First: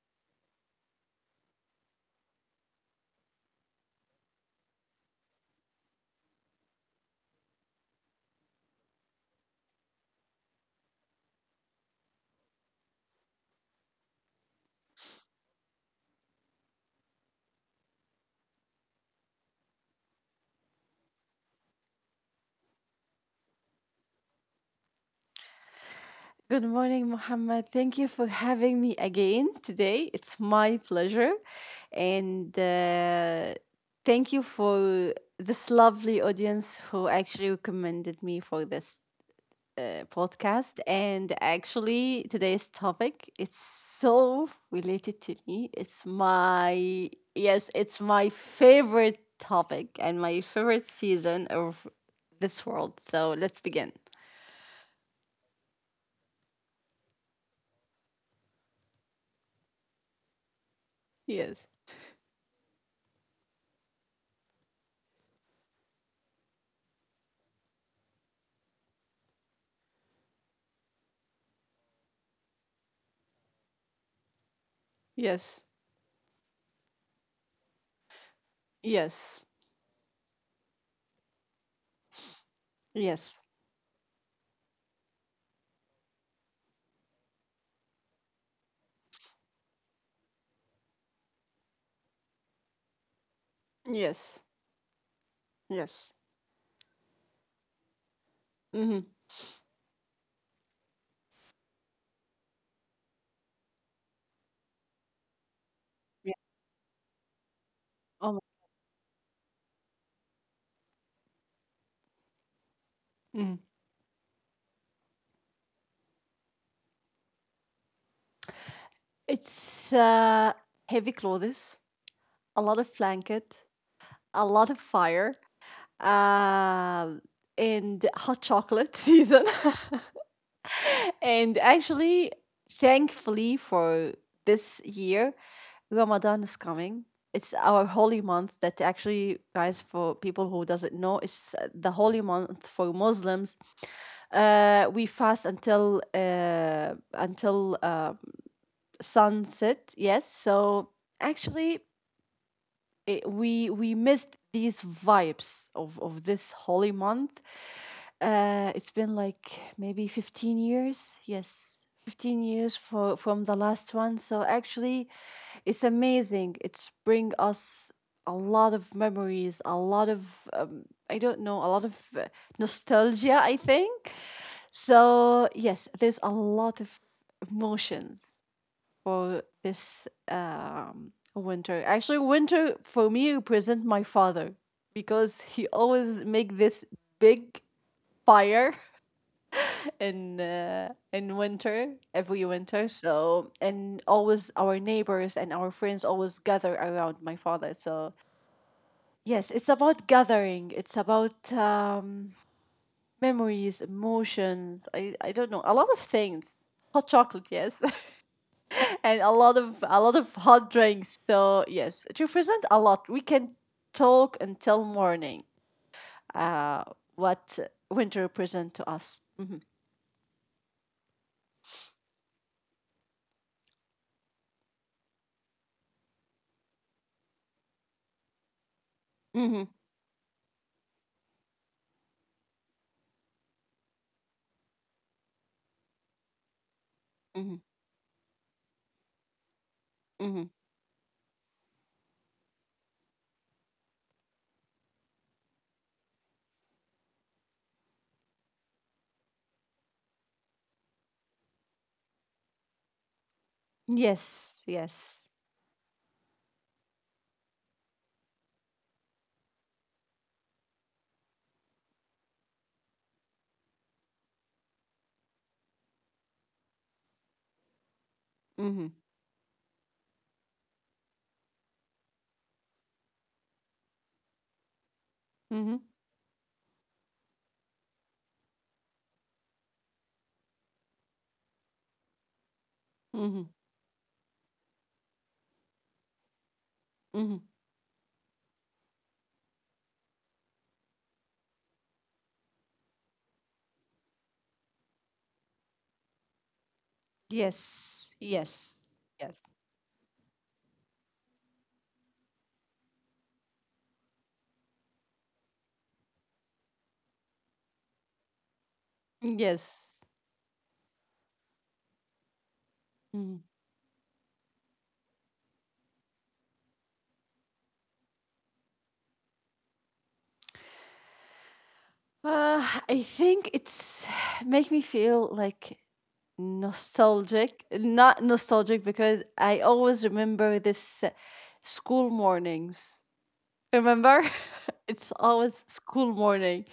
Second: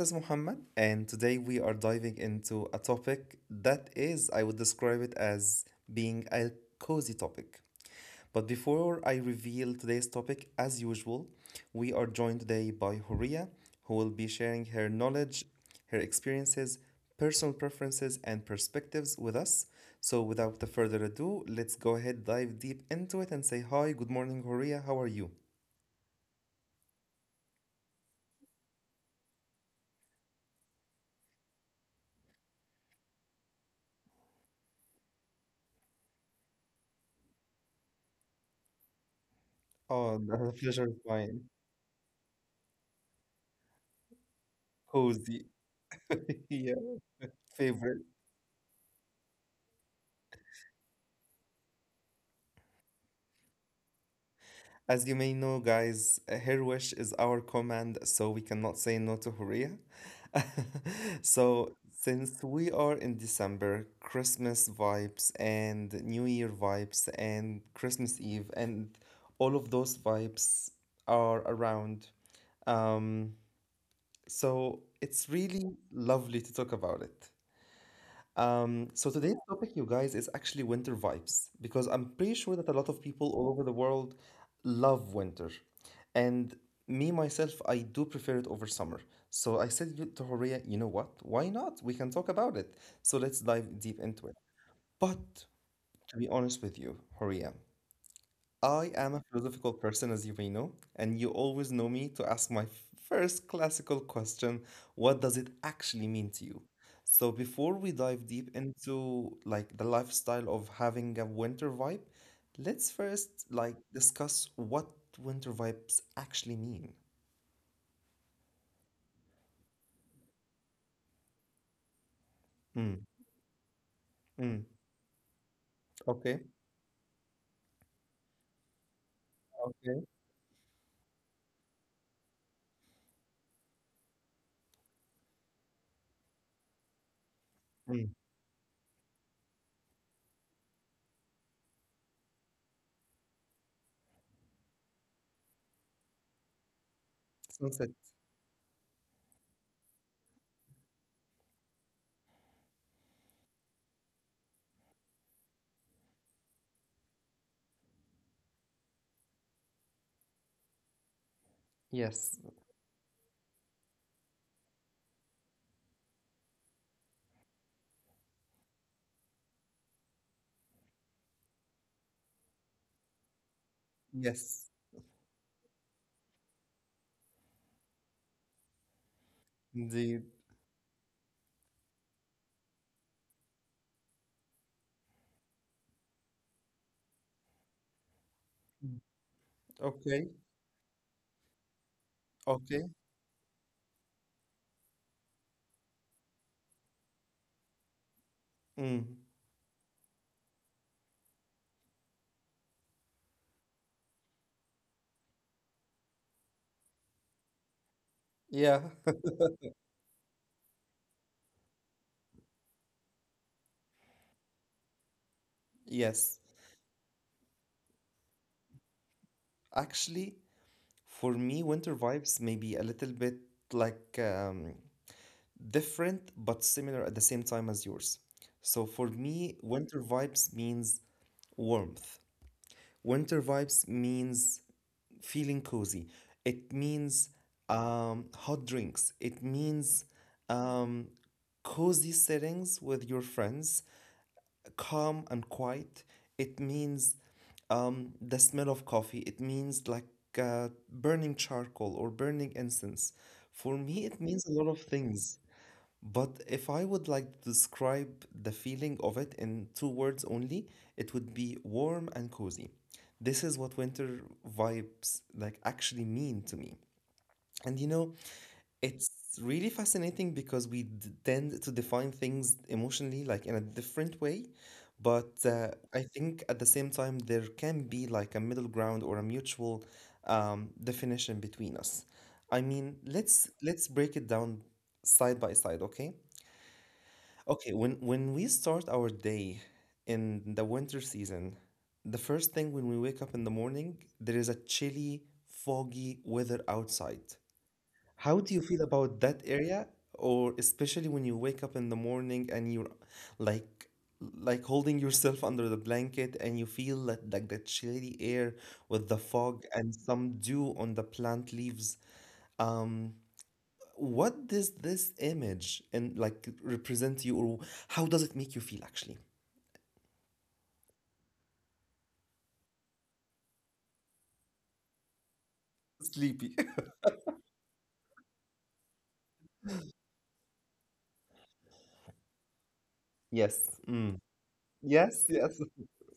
is Muhammad, and today we are diving into a topic that is, I would describe it as being a cozy topic. But before I reveal today's topic, as usual, we are joined today by Horia, who will be sharing her knowledge, her experiences, personal preferences, and perspectives with us. So, without the further ado, let's go ahead dive deep into it and say hi. Good morning, Horia. How are you? Good morning, Mohammed. Thank you for having me again today. It's my pleasure. And thank you for this lovely audience who actually recommended me for this Oh, podcast. the pleasure is And mine. actually, today's topic it's so related to me. Cozy. Yeah, It's my favorite. favorite topic and my favorite season of this world. So let's begin. As you may know, guys, her wish is our command, so we cannot say no to Horea. Yes. So, since we are in December, Christmas vibes and New Year vibes and Christmas Eve and all of those vibes are around. Um, so Yes. it's really lovely to talk about it. Yes. So today's topic, you guys, is actually winter vibes because I'm pretty sure that a Yes. lot of people all over the world love winter, and me myself, I do prefer it over summer. So I said to Horia, you know what? Why not? We can talk about it. So let's Yes. dive deep into it. But Yes. to be honest with you, Horia, Mm-hmm. I am a philosophical person, as you may know, and you always know me to ask my first classical question, what does it Yeah. actually mean to you? So Oh my. before we dive deep into like the lifestyle of having a winter vibe, let's Mhm. first like discuss what winter vibes actually mean. It's Heavy clothes, a lot of blanket, Mm, a lot of mm, fire, okay, um, and hot chocolate season. okay. And actually, thankfully for this year, Ramadan is coming. It's our holy month Mm, that actually, guys, for people who doesn't know, it's the holy month for Muslims. We fast until sunset. sunset. Yes, so actually, it, we missed these vibes of this holy month. It's been like maybe 15 years. Yes. 15 years Yes, for from the last one, so actually it's amazing. It's bring us a lot of memories, a lot of I don't know, a lot of nostalgia, I think. So yes, yes, there's a lot of emotions for this indeed. Winter. Actually, winter for me represent my father because he always make this big fire Mm, in okay, uh, in winter, every winter. okay. So and always our neighbors and our friends always gather around my father. So yes, it's Mm, about gathering. It's about memories, emotions. I don't know, a lot of things. Hot chocolate, yes, and a yeah, lot of a lot of hot drinks. So yes, it represents a lot. We can talk until morning. Uh, yes. what winter represent to us? Mm-hmm. Actually, for me, winter vibes may be a little bit like different but similar at the same time as yours. So for Mm-hmm. me, winter vibes means warmth. Winter vibes means feeling cozy. It Mm-hmm. means hot drinks. It Mm-hmm. means um, cozy settings with your friends, calm and quiet. It means the smell of coffee. It means like burning charcoal or burning incense. For Yes. me, it means a lot Yes. of things. But if I would like to describe the feeling of it in two words only, it would be warm and cozy. This is what winter vibes like actually mean to me. And you know, Mm-hmm. it's really fascinating because we tend to define things emotionally like in a different way, Mm-hmm. but I think at the same time there can be like a middle ground or a mutual definition between us. I Mm-hmm. mean, let's break it down side by side, okay? Mm-hmm. Okay, when we start our day in the winter season, the first thing when we wake up in the morning, there is a chilly, foggy weather outside. Yes. Yes. How do you feel Yes. about that area? Or especially when you wake up in the morning and you're like like holding yourself under the blanket and you feel that like the chilly air with the Yes. fog and some dew on the plant leaves. Mm. Um, what does this image and like represent to you or how does it make you feel actually? I think it's make me feel like Sleepy. nostalgic not nostalgic, because I always remember this school mornings, remember? Yes. Mm. It's always Yes, school yes. morning.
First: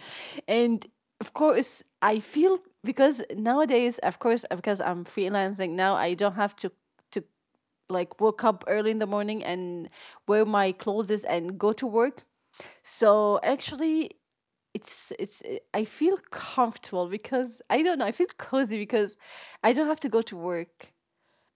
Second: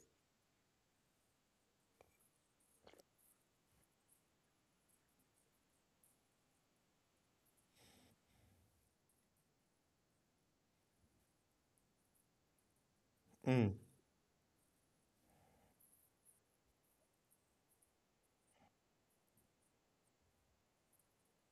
And of course I feel, because nowadays, of course, because I'm freelancing now, I don't have to like wake up early in the morning and wear my clothes and go to work. So Mm, actually, it's I feel comfortable because I don't know, I feel cozy because I don't have to go to work,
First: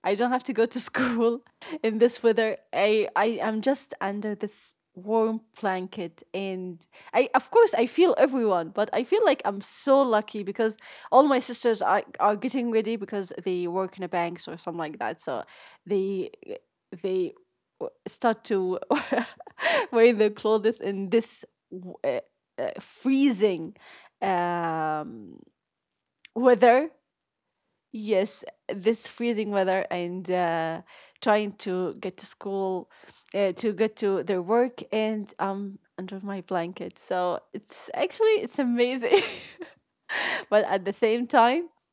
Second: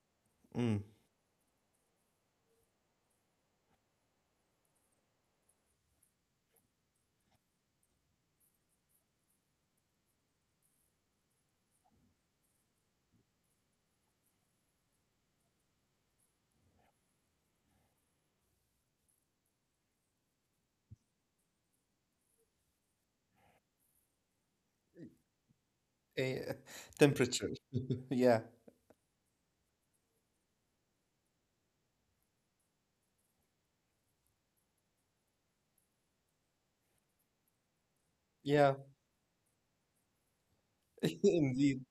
I don't have to go to mm. school in this weather. I am just under this warm blanket, and I, of course, I feel everyone, but I feel like I'm so lucky because all my sisters are getting ready because they work in a banks or something like that. So they they start to wear their clothes in this uh, freezing um, Eh, weather. temperature. Yeah. Yes, this freezing weather, and trying to get to school, to get to their work, and um, under my blanket. So it's actually it's Yeah, amazing, but at the same time, indeed.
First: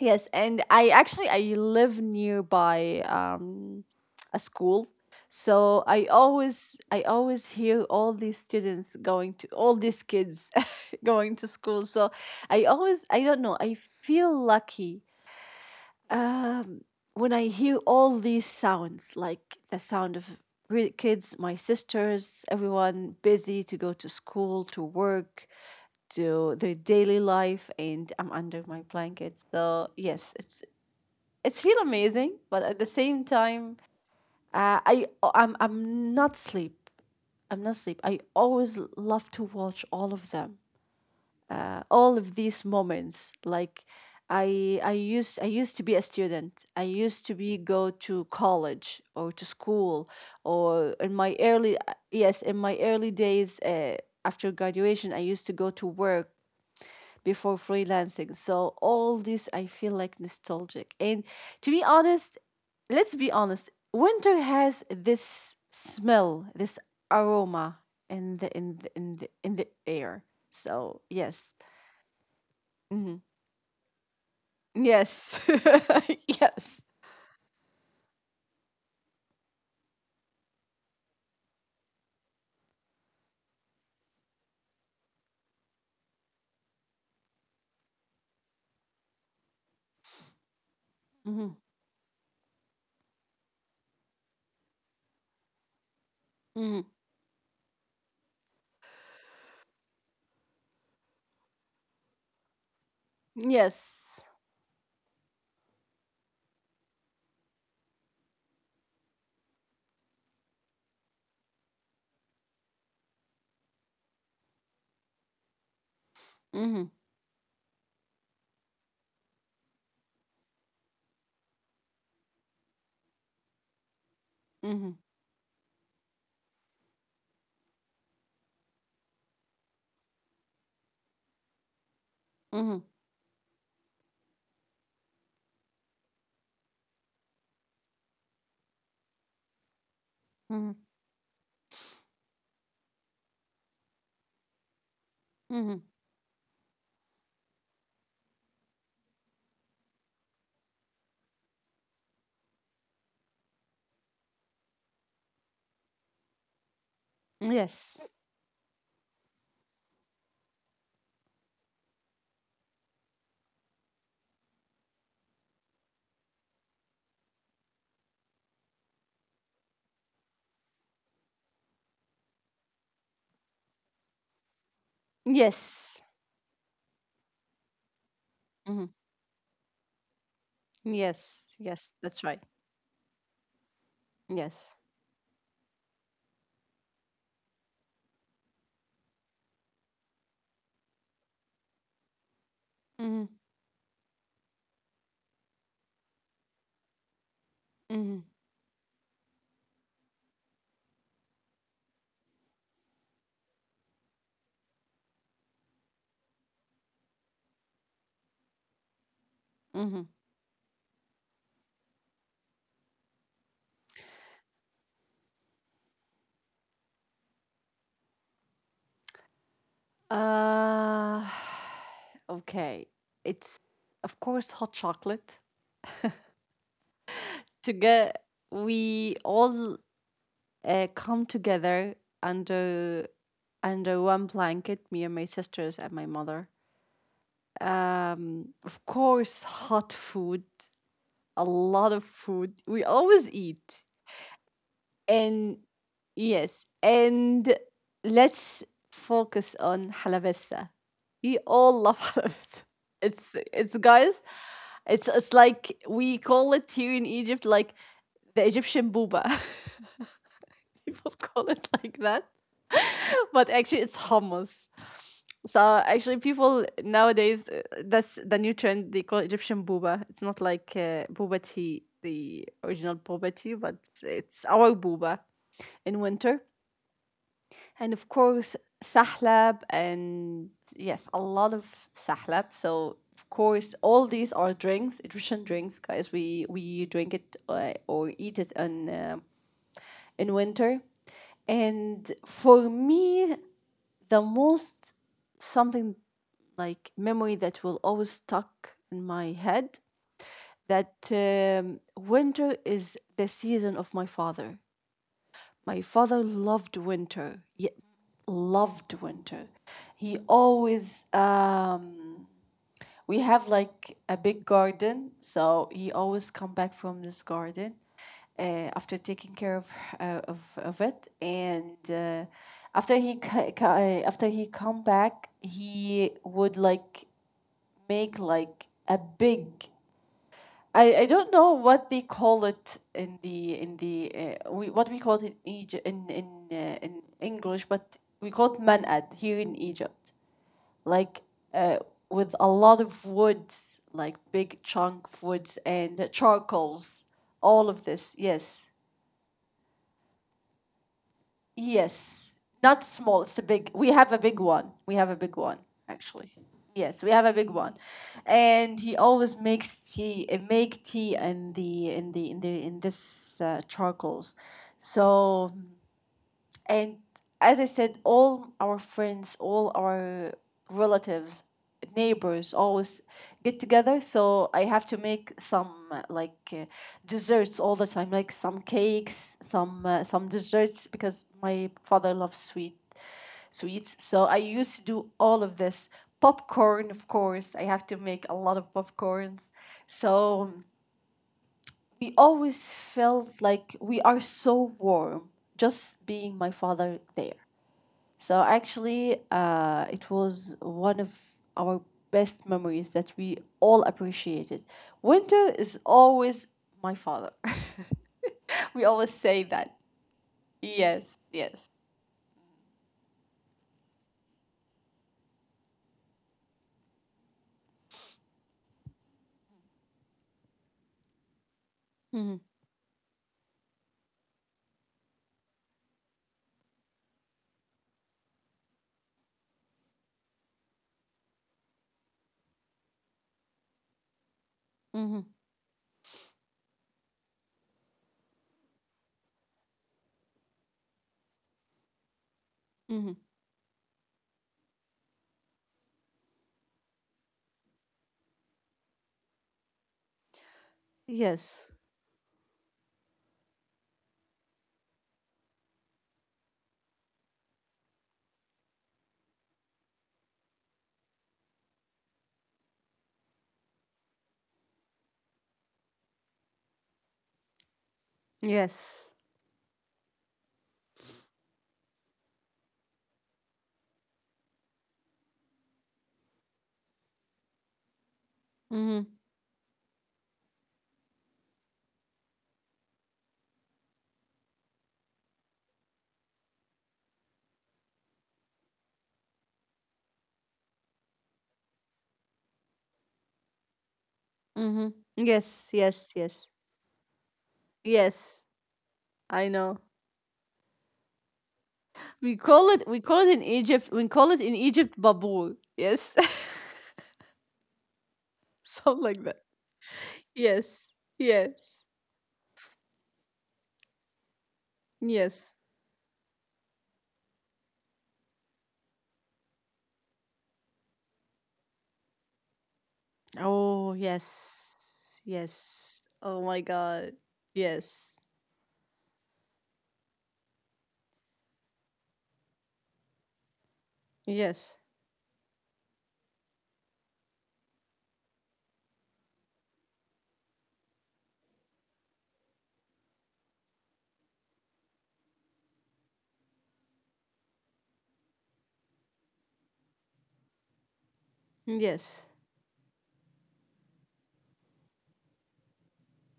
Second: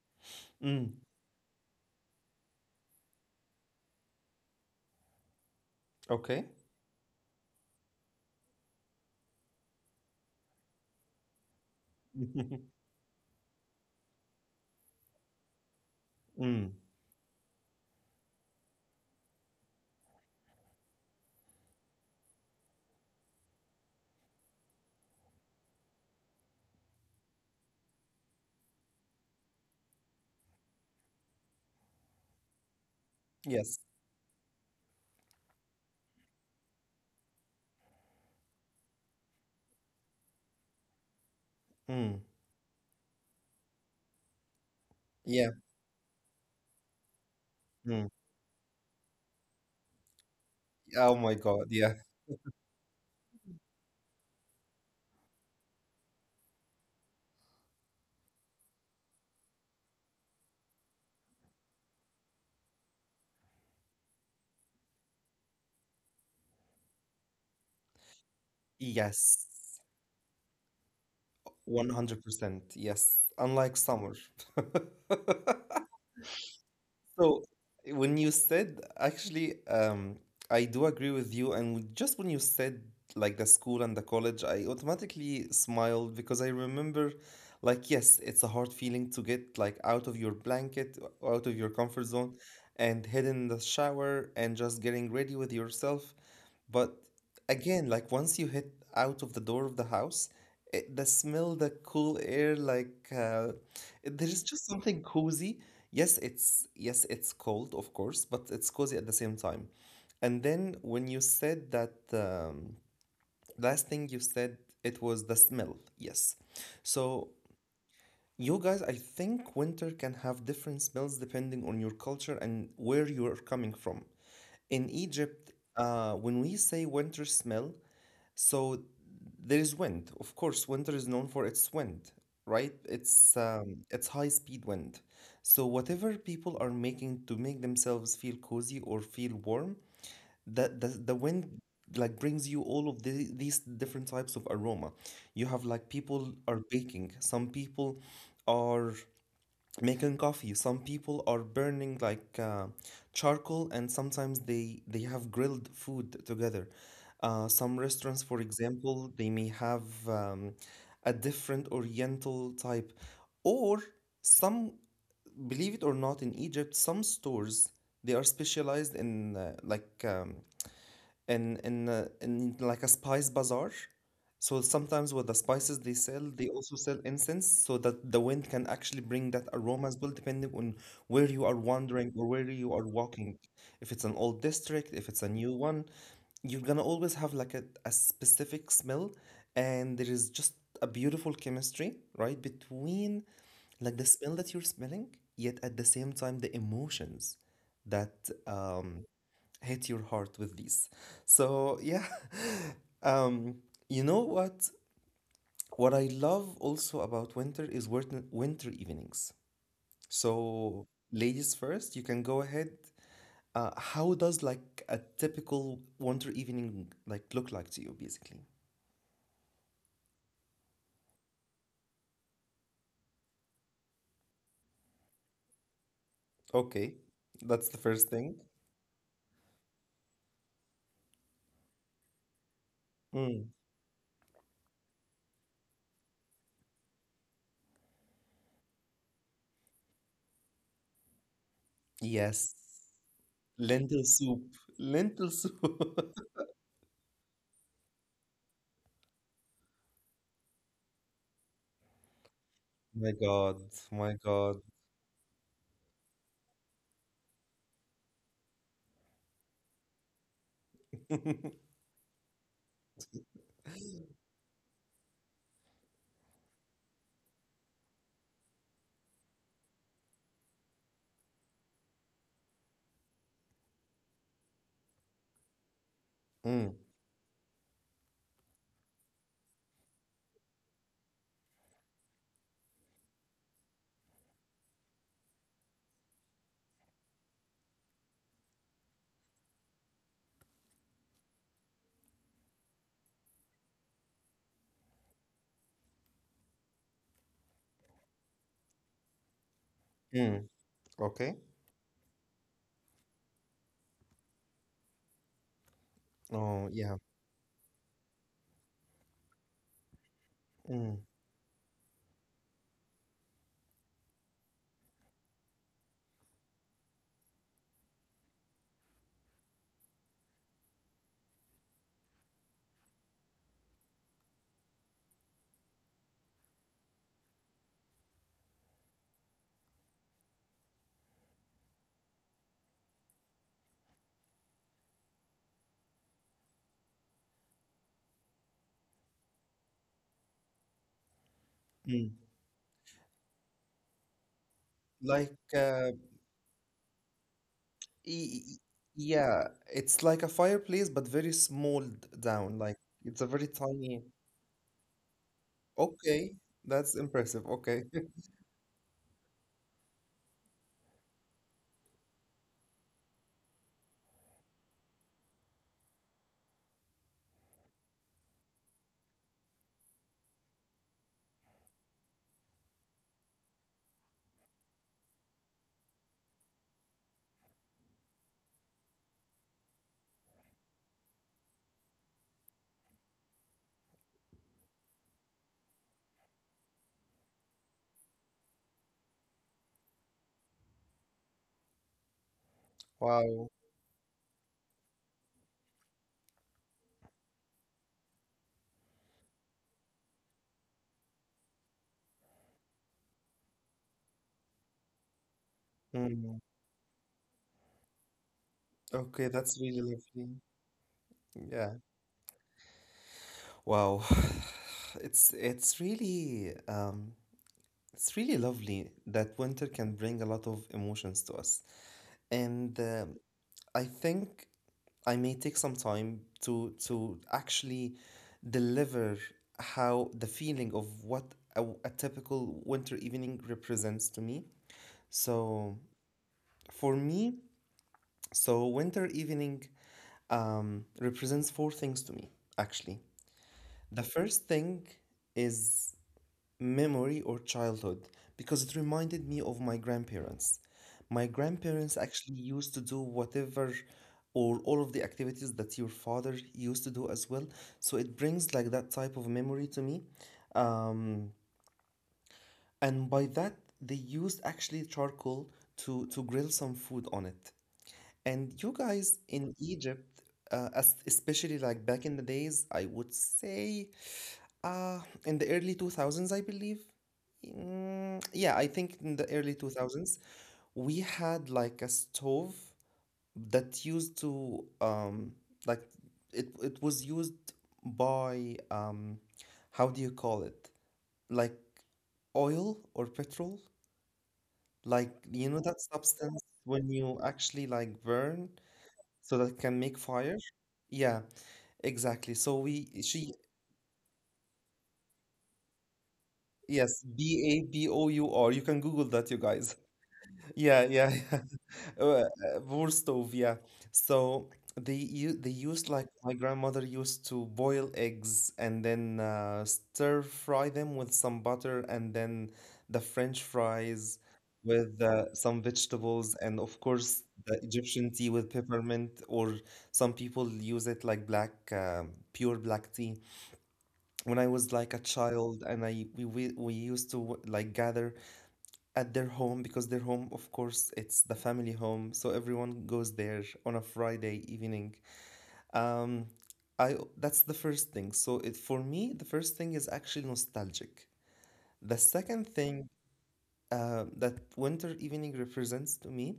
yes. And Mm. I actually I live nearby um, a school, so I Okay. always I always hear all these students going, to all these kids going to school. So I always, I don't know, I feel lucky Mm. um, when I hear all these sounds, like the sound of kids, my sisters, everyone busy to go to school, to work, to their daily life, and I'm under my blanket. So yes, it's feel amazing, but at the same time, Yes. I'm not sleep. I'm not sleep. I always love to watch all of them, all Mm. of these moments. Like I Yeah. used to be a student, I used to be go Mm. to college or to school, or in Oh my my God. early, Yeah. yes, in my early days, after graduation I used to go to work before freelancing. So all this I feel like nostalgic, and to be honest, let's be honest, winter has this smell, this aroma in the in the in the, Yes. in the air. So yes. 100%. Yes. Unlike summer. Yes. Yes. So when you said, actually, I do agree with you. And just when you said like the school and the college, I automatically smiled because I remember, like, yes, it's a hard feeling to get like out of your blanket, out of your Mm-hmm. comfort zone, and head in the shower and just getting ready with yourself. But Mm-hmm. again, like once you hit out of the door of the house, it, the smell, the cool air, like there Yes. is just something cozy. Yes, it's cold, of course, but it's cozy at the same time. And then when you said that last thing you said, it was the smell. Yes. Mm-hmm. So you guys, I think winter can have different smells depending on your culture and where you're coming from. In Mm-hmm. Egypt, when we say winter smell, so there is wind. Of course, winter is known for its wind, right? Mm-hmm. It's high speed wind. So whatever people are making to make themselves feel cozy or feel warm, Mm-hmm. that the wind like brings you all of the, these different types of aroma. You have Mm-hmm. like people are baking. Some people are making coffee, some people are burning like charcoal, and sometimes they have grilled food together. Some Yes. restaurants for example they may have a different oriental type, or some, believe it or not, in Egypt some stores, they are specialized in like in like a spice bazaar. So sometimes with the spices Yes. they sell, they also sell incense so that the wind can Mm-hmm. actually bring that aroma as well, depending on where you Yes. are Yes. wandering That's or right. where you are walking. If it's an old Yes. district, if it's a new one, you're gonna always have like a specific smell, and there is just a beautiful chemistry, right, between Mm-hmm. like the smell that you're smelling, yet at the same time the emotions that Mm-hmm. um hit your heart with these. So yeah, um, you know what? What I love also about winter is winter, winter evenings. Mm-hmm. So ladies first, you can go ahead. How does like a typical winter evening like look like to you, basically? Uh, okay. It's, of course, hot chocolate. Okay, that's the To first get, thing. we all come together under Mm. under one blanket, me and my sisters and my mother. Of course, hot food, a lot of Yes, food. We always eat. lentil soup. Lentil soup. And yes, and let's focus on حلبسة. We all love حلبسة. My It's God, it's my guys, God. it's like we call it here in Egypt like the Egyptian booba. People call it like that, but actually it's hummus. So actually, people nowadays, that's the new trend. They call Egyptian booba. It's not like booba tea, the original booba tea, but it's our booba in winter. Mm, And of course, sahlab, and yes, a lot of sahlab. So of course, all these are drinks, Egyptian drinks, guys. We drink it or eat it on in winter. And for me, the most something like memory that will always stuck in my head, mm. that Okay. Winter is the season of my father. My father Oh, loved yeah. winter. Loved winter. He Mm. always we have like a big garden, so he always come back from this garden after taking care of it, and after he come back, he would like make like a big. I don't know what they call it in the we what we call it in Egypt in English, but we call it manad here in Egypt, like uh, Mm. with a lot of woods, like big chunk of Like, woods and charcoals. All of this, y- y- yes, yeah, it's like a fireplace, but very yes. down. Like, Not it's a small. It's very a big. We tiny. have a big one. Okay, Actually. that's Yes, we have a impressive. big one, Okay, and he always makes tea. Uh, make tea in the in this charcoals. So And as I said, all our friends, all our relatives, neighbors always get together. So I have to make some like desserts all the time, like some cakes, some desserts, because my father loves sweets. So I used to do all of this. Popcorn, of course, I have to make a lot of popcorns. So we always felt wow. like we are so warm, just being my father there. So actually, it was one of our best memories that we all appreciated. Winter is Mm. always my father. We always Okay, say that's that. really lovely. Yes, yes. Yeah. Wow. It's it's really um it's really lovely that winter can bring a lot of emotions to us. Mm-hmm. And I think I may take some time to actually deliver how the feeling of what a typical winter evening represents to me. Mm-hmm. So for me, so winter evening represents four things to me actually. Mm-hmm. The first thing is memory or childhood because it reminded me of my grandparents. My Yes. grandparents actually used to do whatever or all of the activities that your father used to do as well. So it brings like that type of memory to me. Um, and by that, they used actually charcoal to grill some food on it. Yes. And you guys in Egypt, especially like back in the days, I would say uh, in the early 2000s, I believe. Mm, Mm-hmm. yeah, I think in the early 2000s, we had like a stove that used to like it it was used by how do you call it? Like oil or petrol, Mm-hmm. Yes. like Yes. you know Yes. that substance when you actually Yes. like burn I know. so that it can make fire. Yeah, exactly. So we she We call it in Egypt babul. Yes. Yes, Something Babour. like You that. can Google that, you guys. Yes. Yeah, yeah, Yes. yeah. Vorstov, yeah. So Yes. they you they used like my grandmother used to boil eggs and then stir fry them with some butter and then the Oh, French yes. fries with Yes. some Oh my vegetables, god. and of course Yes. the Egyptian tea with peppermint, or some people use it like black pure black tea when Yes. I was like a child, and I we used to like gather at their home because their home of course it's the family home, so everyone goes there on a Friday evening. Um I That's the first thing, so it for me the first thing is actually nostalgic. The Yes. second thing, that winter evening represents to me,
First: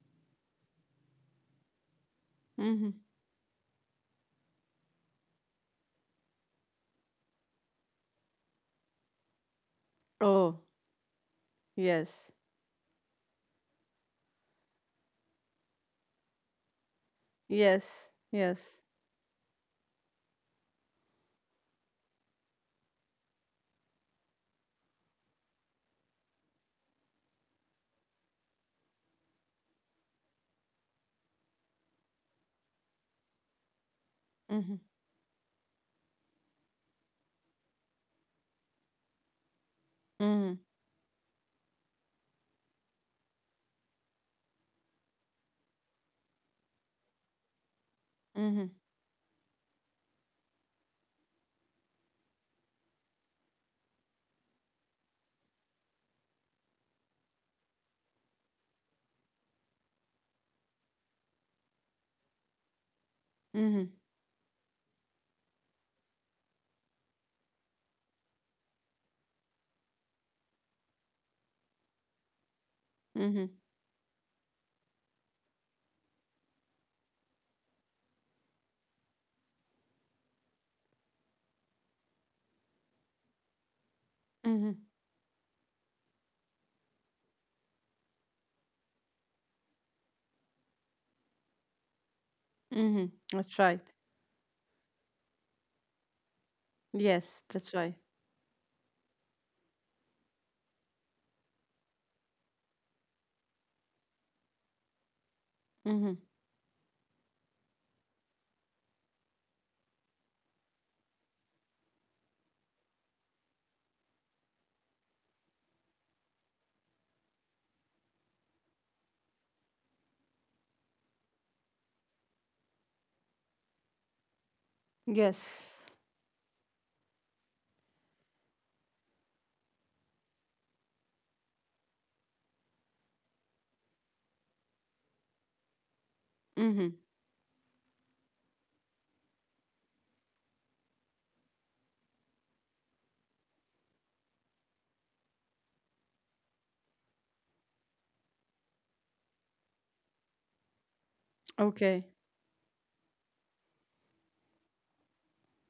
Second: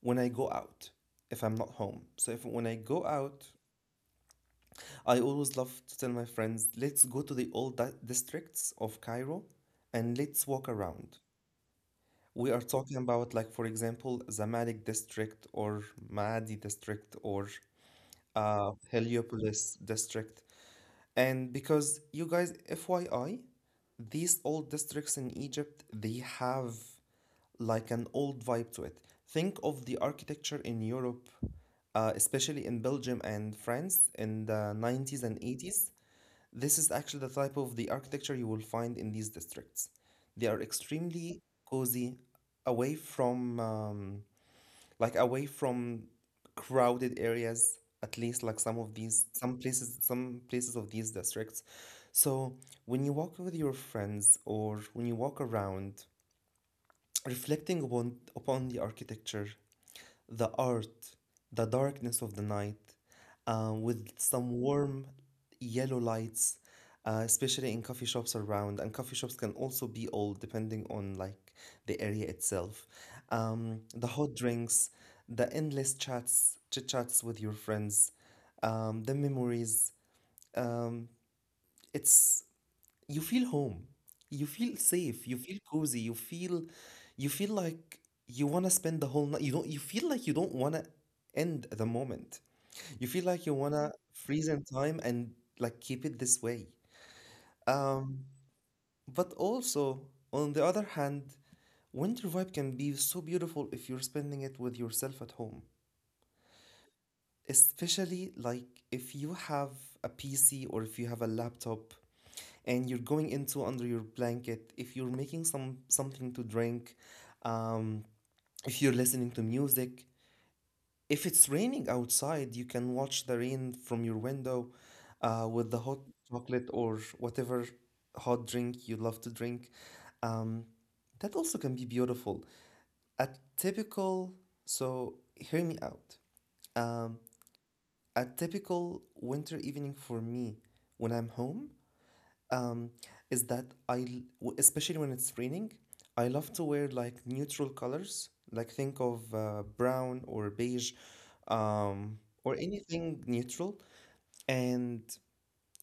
when I go out if I'm not home so if when I go Mm-hmm. out, I always love to tell my friends, let's go to the old districts of Cairo, and let's Oh, walk around. yes. We are talking about, like, for example, Zamalek district, or Maadi district, or Yes. Yes. Heliopolis district. And because you guys, FYI, these old districts in Egypt, they have like an old vibe to it. Think of the architecture in Europe, especially in Belgium and France in the Mm-hmm. 90s and 80s. This is actually the type of the architecture you will find in these districts. They Mm-hmm. are extremely cozy, away from away from crowded areas, at least like Mm-hmm. Some places of these districts. So when you walk with your friends, or when you walk around, reflecting upon the architecture, the art, the darkness of the night, Mm-hmm. with some warm yellow lights, especially in coffee shops around. And coffee shops can also be old, depending on like the area itself. Mm-hmm. The hot drinks, the endless chats, chit chats with your friends, the memories. Um, it's You feel home, you feel Mm-hmm. safe, you feel cozy, you feel like you want to spend the whole night. You feel like you don't want to end the moment. You feel Mm-hmm. like you want That's to right. freeze in time and like keep it this way. Yes, that's um right. but also, on the other hand, winter vibe can be so beautiful if you're spending it with yourself at home, Mm-hmm. especially like if you have a PC or if you have a laptop, and you're going into under your blanket, if you're making something to drink. um, if you're listening to music, if it's raining outside, you can watch the rain from your window, with the hot Yes. chocolate or whatever hot drink you love to drink. um, that also can be beautiful. A typical So hear me out. Mm-hmm. um, a typical winter evening for me when I'm home, um, is that especially when it's raining, I love to wear like neutral colors. Like, think of brown or beige, um, Okay. or anything neutral, and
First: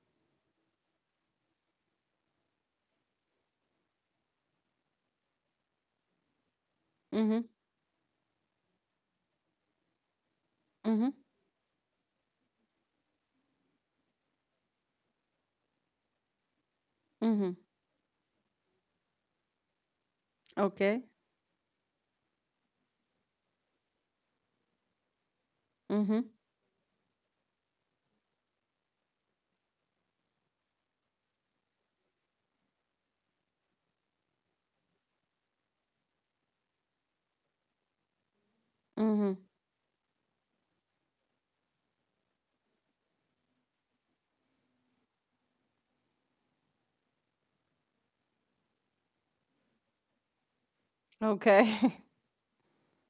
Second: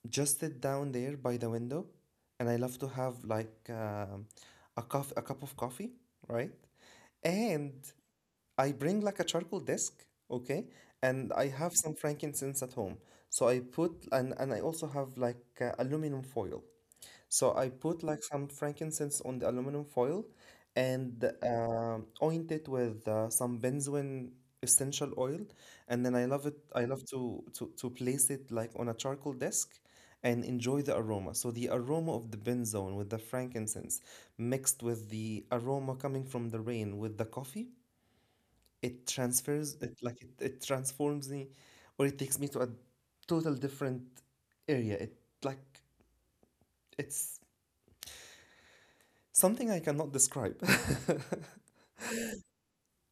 just sit down there by the window. And I love to have like a cup of coffee, right? Mm-hmm. And I bring like a charcoal desk, okay? Mm-hmm. And I have some frankincense at home. So and I also have like aluminum foil. Mm-hmm. So I put like some frankincense on the aluminum foil, Okay. and oint it with some benzoin essential oil. And then Mm-hmm. I love it. I love to place it like on a charcoal desk and enjoy the aroma. So the aroma of the benzoin with the frankincense mixed with the aroma coming from the rain with the coffee, it Mm-hmm. transfers it, like it transforms me, or it takes me to a total different area. Like it's something I cannot describe. Okay.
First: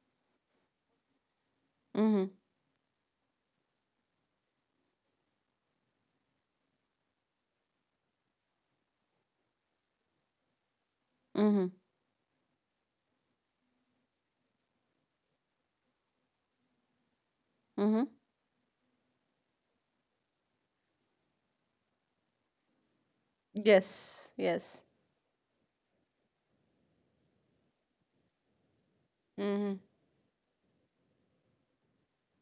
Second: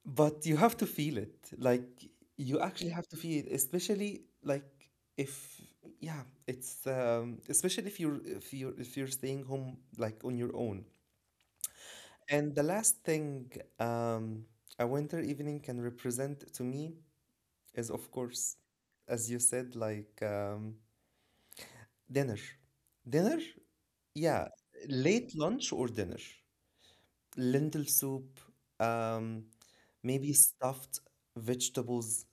But you have to feel it. Like, Mm-hmm. you actually have to feel it, especially like, if yeah, it's especially if you're staying home like on your own. Mm-hmm. And the last thing, um, a winter evening can represent to me is, Mm-hmm. of course, as you said, like, dinner. Dinner? Yes. Yeah, Yes. late lunch or dinner. Lentil soup, um, Mm-hmm. maybe stuffed vegetables,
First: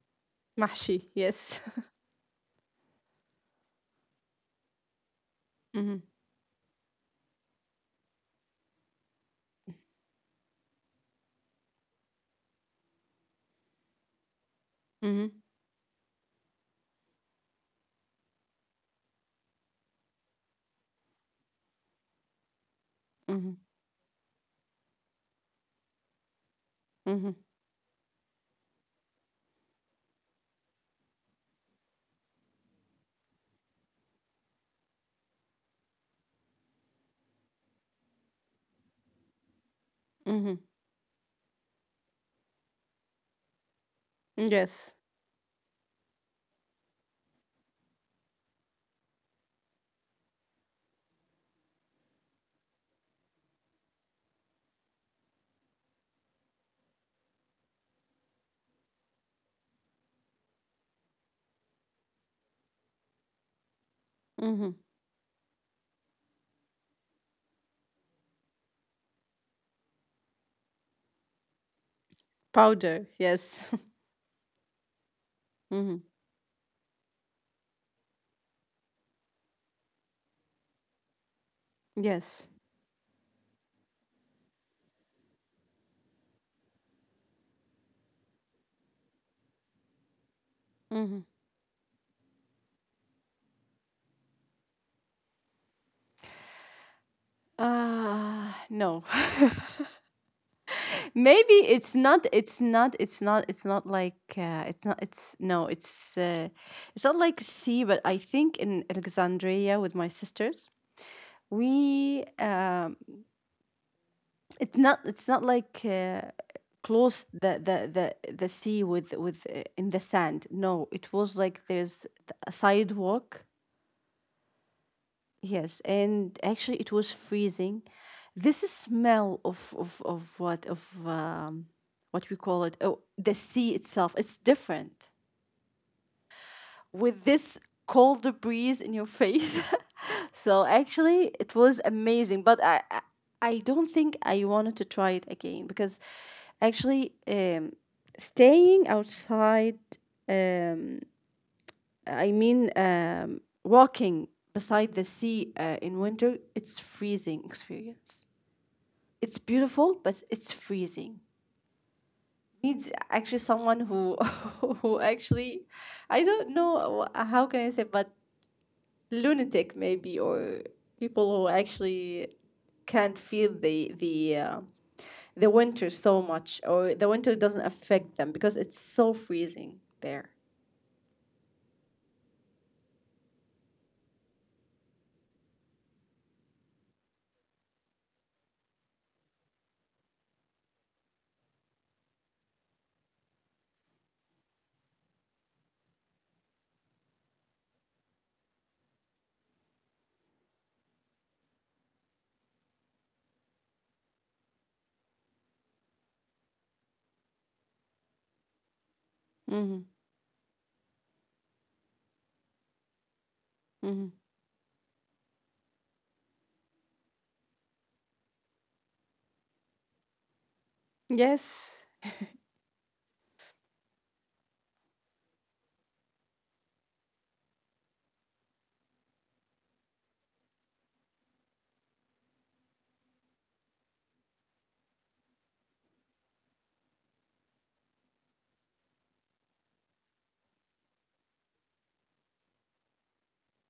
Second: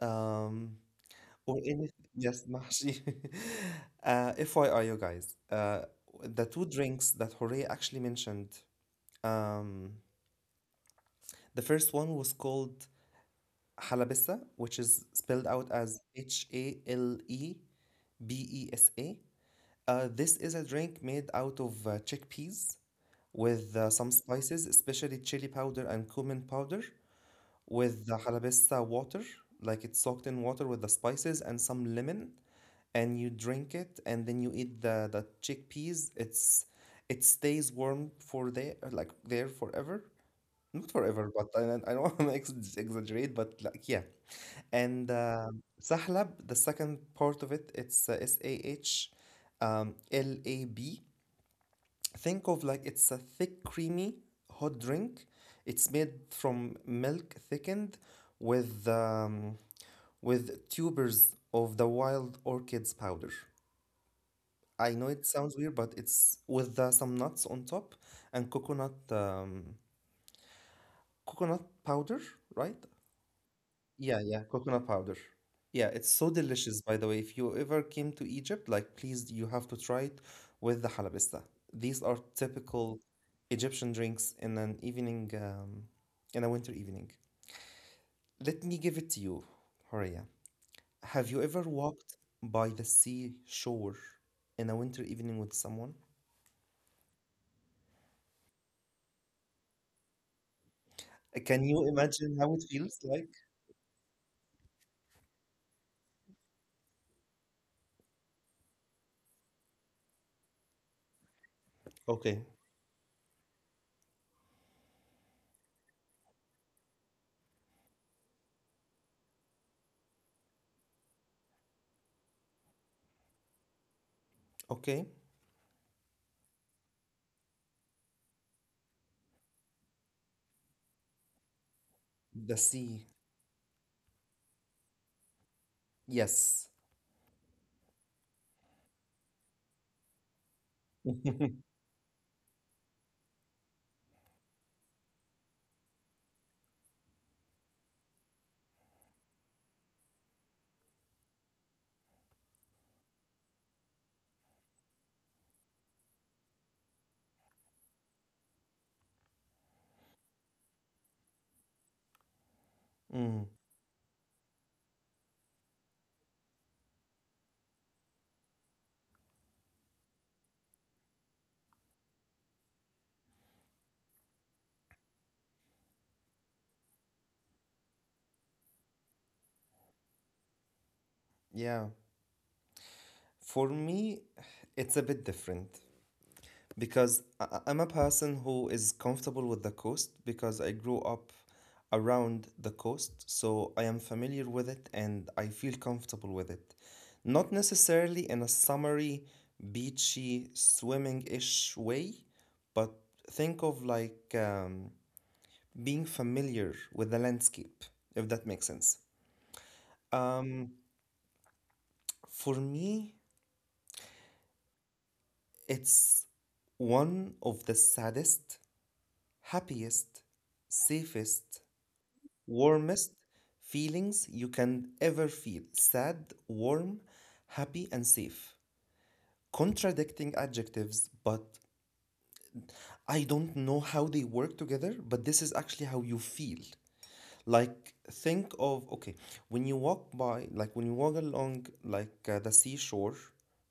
um, Mahshi, or yes. any yes, mahshi. FYI, you guys, Mhm, the two drinks that Jorge actually mentioned, um, the first one was called halabesa, which is spelled mhm, out as Halebesa. This is a drink made out of chickpeas mhm, with some spices, especially chili powder and cumin powder, mhm, with the jalapesa water, like it's soaked in water with the spices and some lemon, and you drink it, and then you eat the chickpeas. It stays warm for there, like there forever. mhm. Not forever, but I don't want to exaggerate, but like, yeah. Yes. And sahlab, the second part of it, it's S A H L A B. Think of, like, it's a thick, creamy hot drink. It's made from milk thickened with with tubers of the wild orchids powder. Mhm. I know it sounds weird, but it's with some nuts on top, and coconut powder, right? Powder, yes. Yeah, yeah, coconut powder. Yeah, Mhm. it's so delicious, by the way. If you ever came to Egypt, like, please, you have to try it with the halabista. These are Yes. typical Egyptian drinks in a winter evening. Let me give it to you, Horia. Mhm. Have you ever walked by the seashore in a winter evening with someone? Ah, no. Maybe Can you it's not imagine how it's it not feels it's like? not it's not like it's no, it's not like sea, but I think in Alexandria with my sisters, we Okay, um. It's not. It's not like close the the sea with in the sand. No, it was like there's a sidewalk. okay. Yes, and actually it was freezing. This smell of what of what we The call it. Oh, sea, the sea itself. It's different. yes. With this cold breeze in your face. So actually, it was amazing. But I don't think I wanted to try it again, because actually, staying outside, um, I mean, walking beside the sea in winter, it's freezing experience. It's beautiful, but it's freezing. Needs actually Mm, someone who who actually I don't know how can I say, but lunatic maybe, or people who actually can't feel the winter so much, or the winter doesn't affect them because it's so freezing there. yeah. For me, it's a bit different, because I'm a person who is comfortable with the coast because I grew up around the coast, so I am familiar with it and I feel comfortable with it. Not necessarily in a summery, beachy, swimming ish way, but think of, like, being familiar with the landscape, if that makes sense. Mm-hmm. Um, for me, Mm-hmm. it's one of the saddest, happiest, safest, Yes. warmest feelings you can ever feel. Sad, warm, happy, and safe. Contradicting adjectives, but I don't know how they work together, but this is actually how you feel. Like, think of, okay, when you walk by, like when you walk along, like the seashore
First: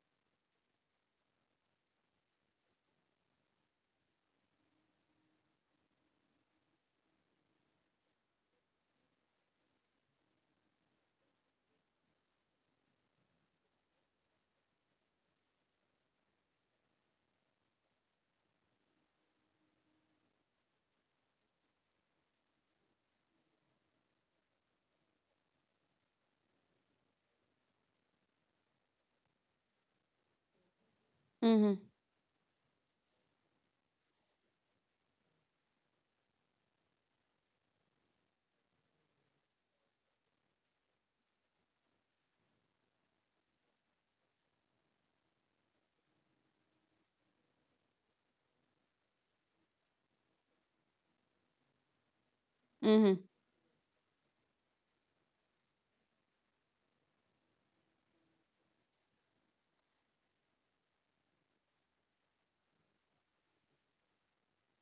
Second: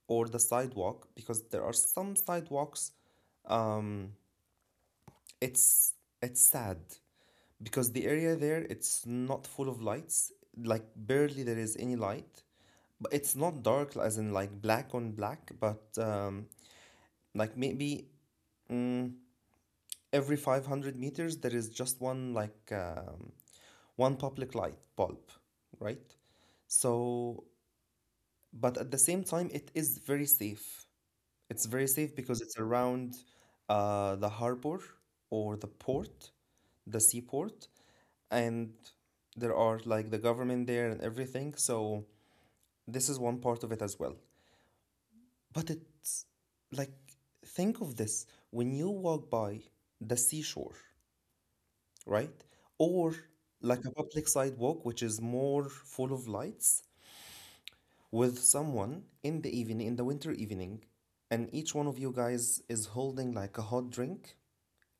or the sidewalk, because there are some sidewalks, um, it's it's sad because the area there, it's not full of lights, like barely there is any light, but it's not dark as in like black on black, but like maybe, mm, every 500 meters there is just one public light bulb, right? So, but at the same time, it is very safe. It's Mm-hmm. very safe because it's around the harbor, or the port, the seaport, and there are like the government there and everything. So this is one part of it as well. But, it's like think of this. When you walk by the seashore, right? Or Mm-hmm. like a public sidewalk which is more full of lights, with someone in the winter evening, and each one of you guys is holding like a hot drink,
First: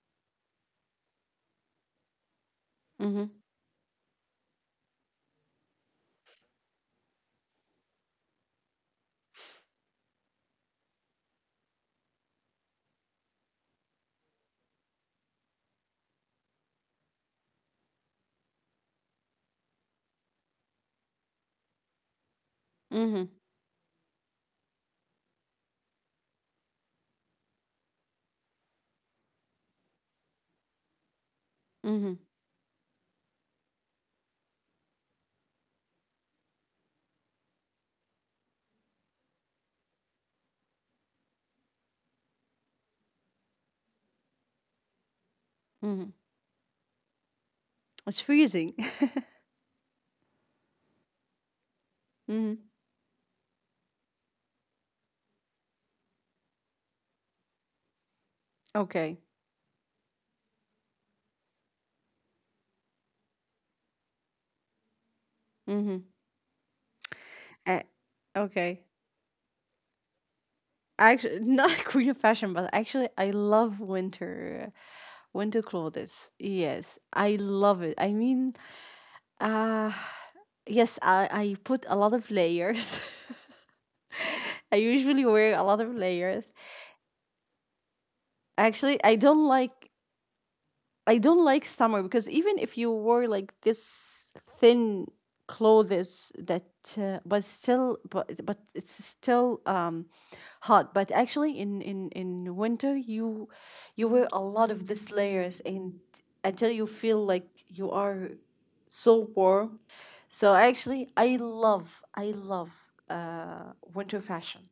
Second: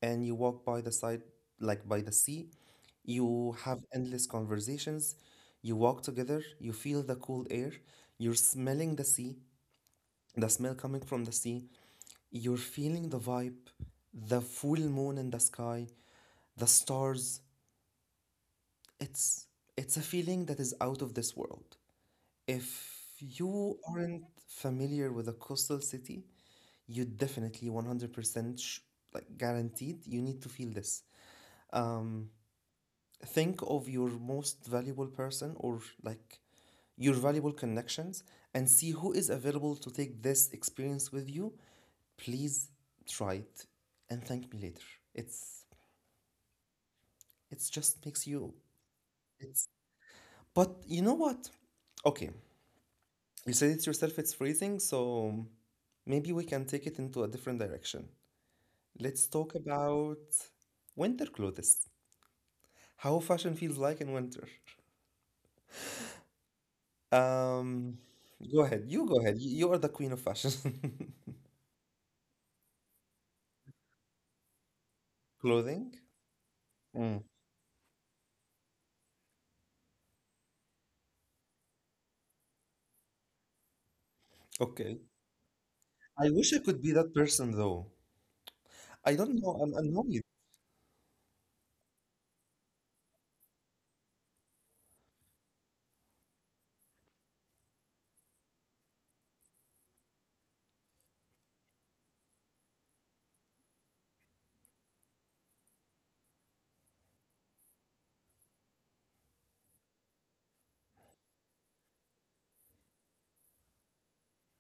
and you walk by the side, like by the sea. Mm-hmm. You have endless conversations. You walk together. You feel the cool air. You're smelling the sea, the smell coming from the sea. You're feeling the vibe, the full moon in the sky, the stars. It's it's a feeling that is out of this world. If Mm-hmm. you aren't familiar with a coastal city, you definitely 100% like, guaranteed, you need to feel this. Mm-hmm. Um. Think of your most valuable person, or like your valuable connections, and see who is available to take this experience with you. Please, try it, and thank me later. it's Mm-hmm. it's It's just makes you— freezing. it's but you know what? Okay, Mm-hmm. you said it yourself, it's freezing. So maybe we can take it into a different direction. Okay. Let's talk about winter clothes, how fashion feels like in winter. Mm-hmm. Uh, Um, Go okay. ahead. You go ahead. You are the queen of fashion. Actually, not queen of fashion, but actually, I love winter, winter Clothing? clothes. Yes, Mm, I love it. I mean, uh, yes, I put a lot of layers. I okay. usually wear a lot of I layers. wish I could be that person though. Actually, I don't know. I'm annoyed. I don't like summer, because even if you wore like this thin clothes that but still, but it's still um, hot. But actually in in winter, you wear a lot of these layers and until you feel like you are so warm. So actually, I love winter fashion.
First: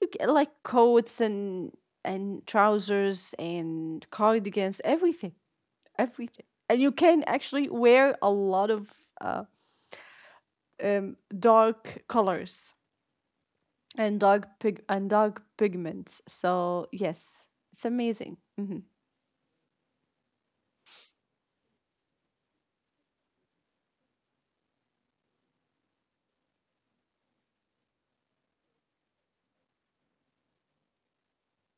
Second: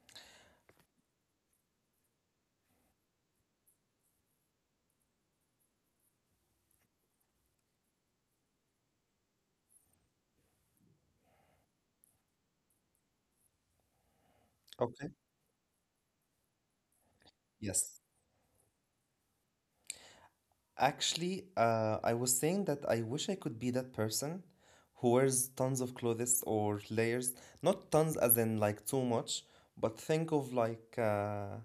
You get, like, coats and trousers and cardigans, everything, everything. And you can actually wear a lot of uh, dark colors and Okay. Dark pigments. So yes, it's Yes. amazing. Mhm. Actually, I was saying that I wish I could be that person who wears tons of clothes or layers. Not tons as in like too much, but think of like,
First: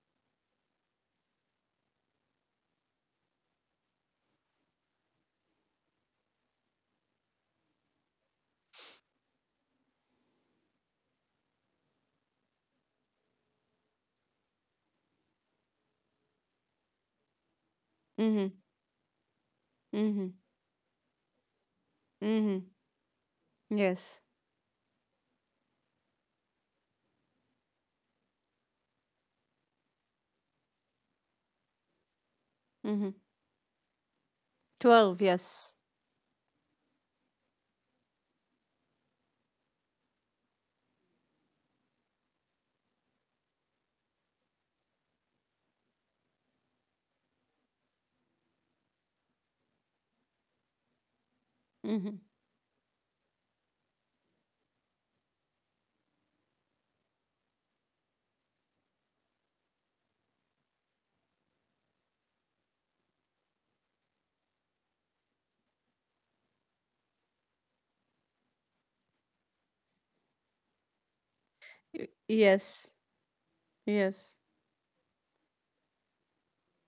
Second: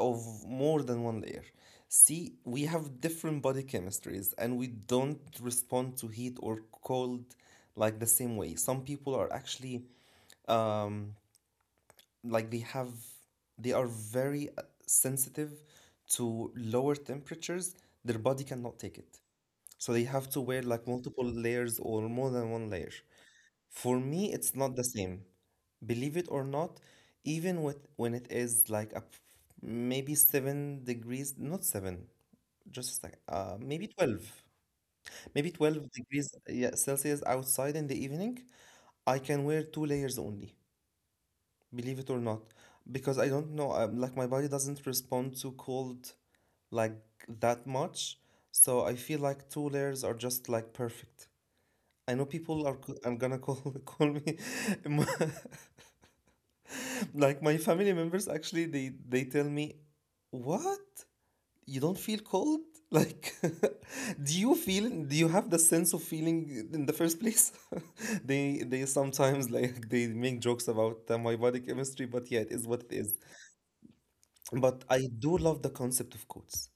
of more than one layer. See, we have different body chemistries and we don't respond to heat or cold like the same way. Some people are actually, um, like, they are very sensitive to lower temperatures. Their body Mhm. cannot take it. So they have Mhm. to wear like multiple layers or more than Mhm. one layer. For Yes. me, it's not the same, believe it or not. Even with, when it is like maybe 7 degrees, not 7, just Mhm. like maybe 12, 12, maybe yes. 12 degrees, yeah, celsius outside in the evening, I can wear two layers only, believe it or not, because I don't know, like my body doesn't respond to cold like that much. So I feel like two layers are just like perfect. Mhm. I know I'm gonna call, call me, emo- like my family members actually, they tell me, what, you don't feel cold? Like, do you have the sense of feeling in the first place? They sometimes like they make jokes about my body Y- chemistry, but yeah, it is Yes. what it is. Yes. But I do love the concept of coats.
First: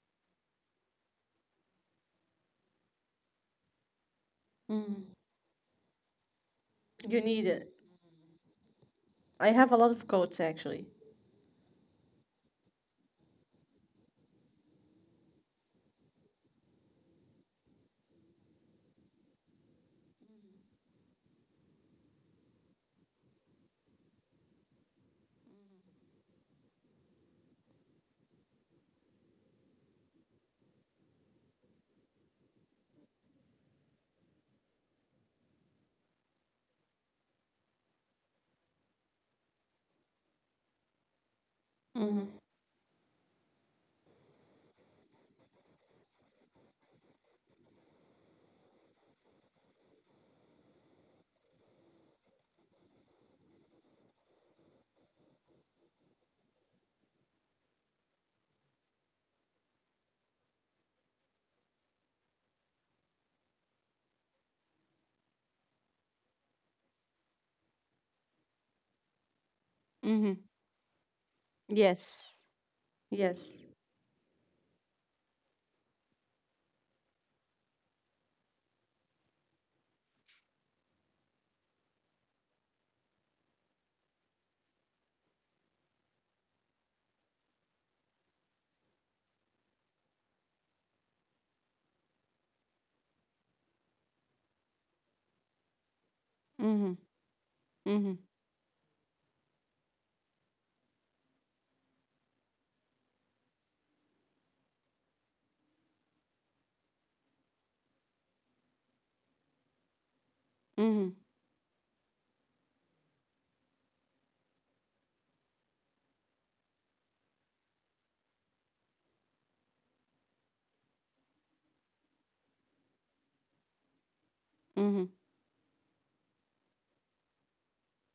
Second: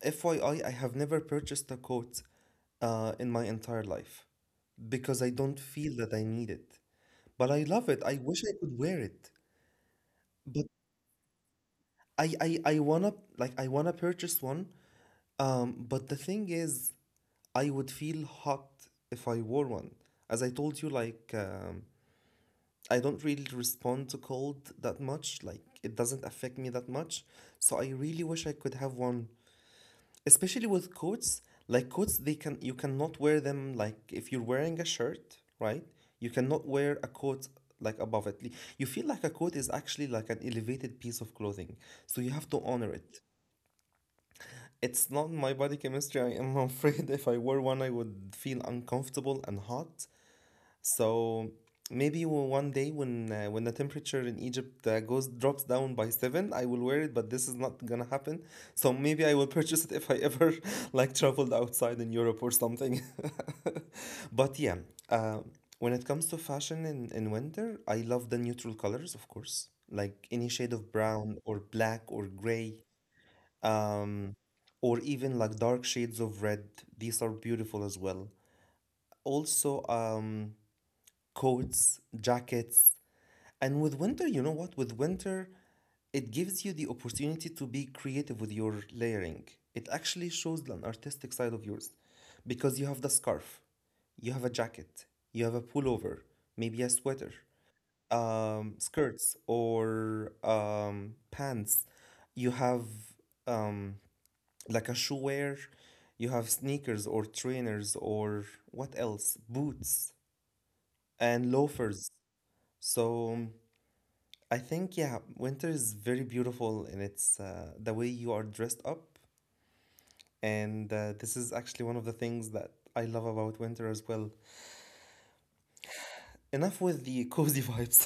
FYI, I have never purchased a coat in my entire life, because I don't feel that I need it. You But need I it. love it, I wish I could wear it. I have a lot of coats actually. I wanna purchase one. But the thing is, I would feel hot if I wore one. As I told you, like, I don't really respond to cold that much. Like, it doesn't affect me that much. So I really wish I could have one, especially with coats. Like, coats, they can you cannot wear them like if you're wearing a shirt, right? You cannot wear a coat like above it. You feel like a coat is actually like an elevated piece of clothing, so you have to honor it. It's not my body chemistry. I am afraid if I wore one, I would feel uncomfortable and hot. So maybe one day, when the temperature in Egypt goes drops down by 7, I will wear it. But this is not gonna happen. So maybe I will purchase it if I ever like traveled outside in Europe or something. But yeah, uh, when it comes to fashion in winter, I love the neutral colors, of course, like any shade Mhm. of brown or black or Yes. gray, Yes. um, or even like dark shades of red. These are beautiful as well. Also, coats, jackets. And with winter, you know what? With winter, it gives you the opportunity to be creative with your layering. It actually shows an artistic side of yours because you have the scarf, you have a jacket, you have a pullover, maybe a Mhm. sweater, Mhm. Skirts, or pants. You have um, like a shoe wear, you have sneakers or trainers or what else, boots Mhm. and loafers. So I think, yeah, winter is very beautiful in its the way you are dressed up. And this is actually one of the things that I love about winter as well. Mhm. Enough with the cozy vibes.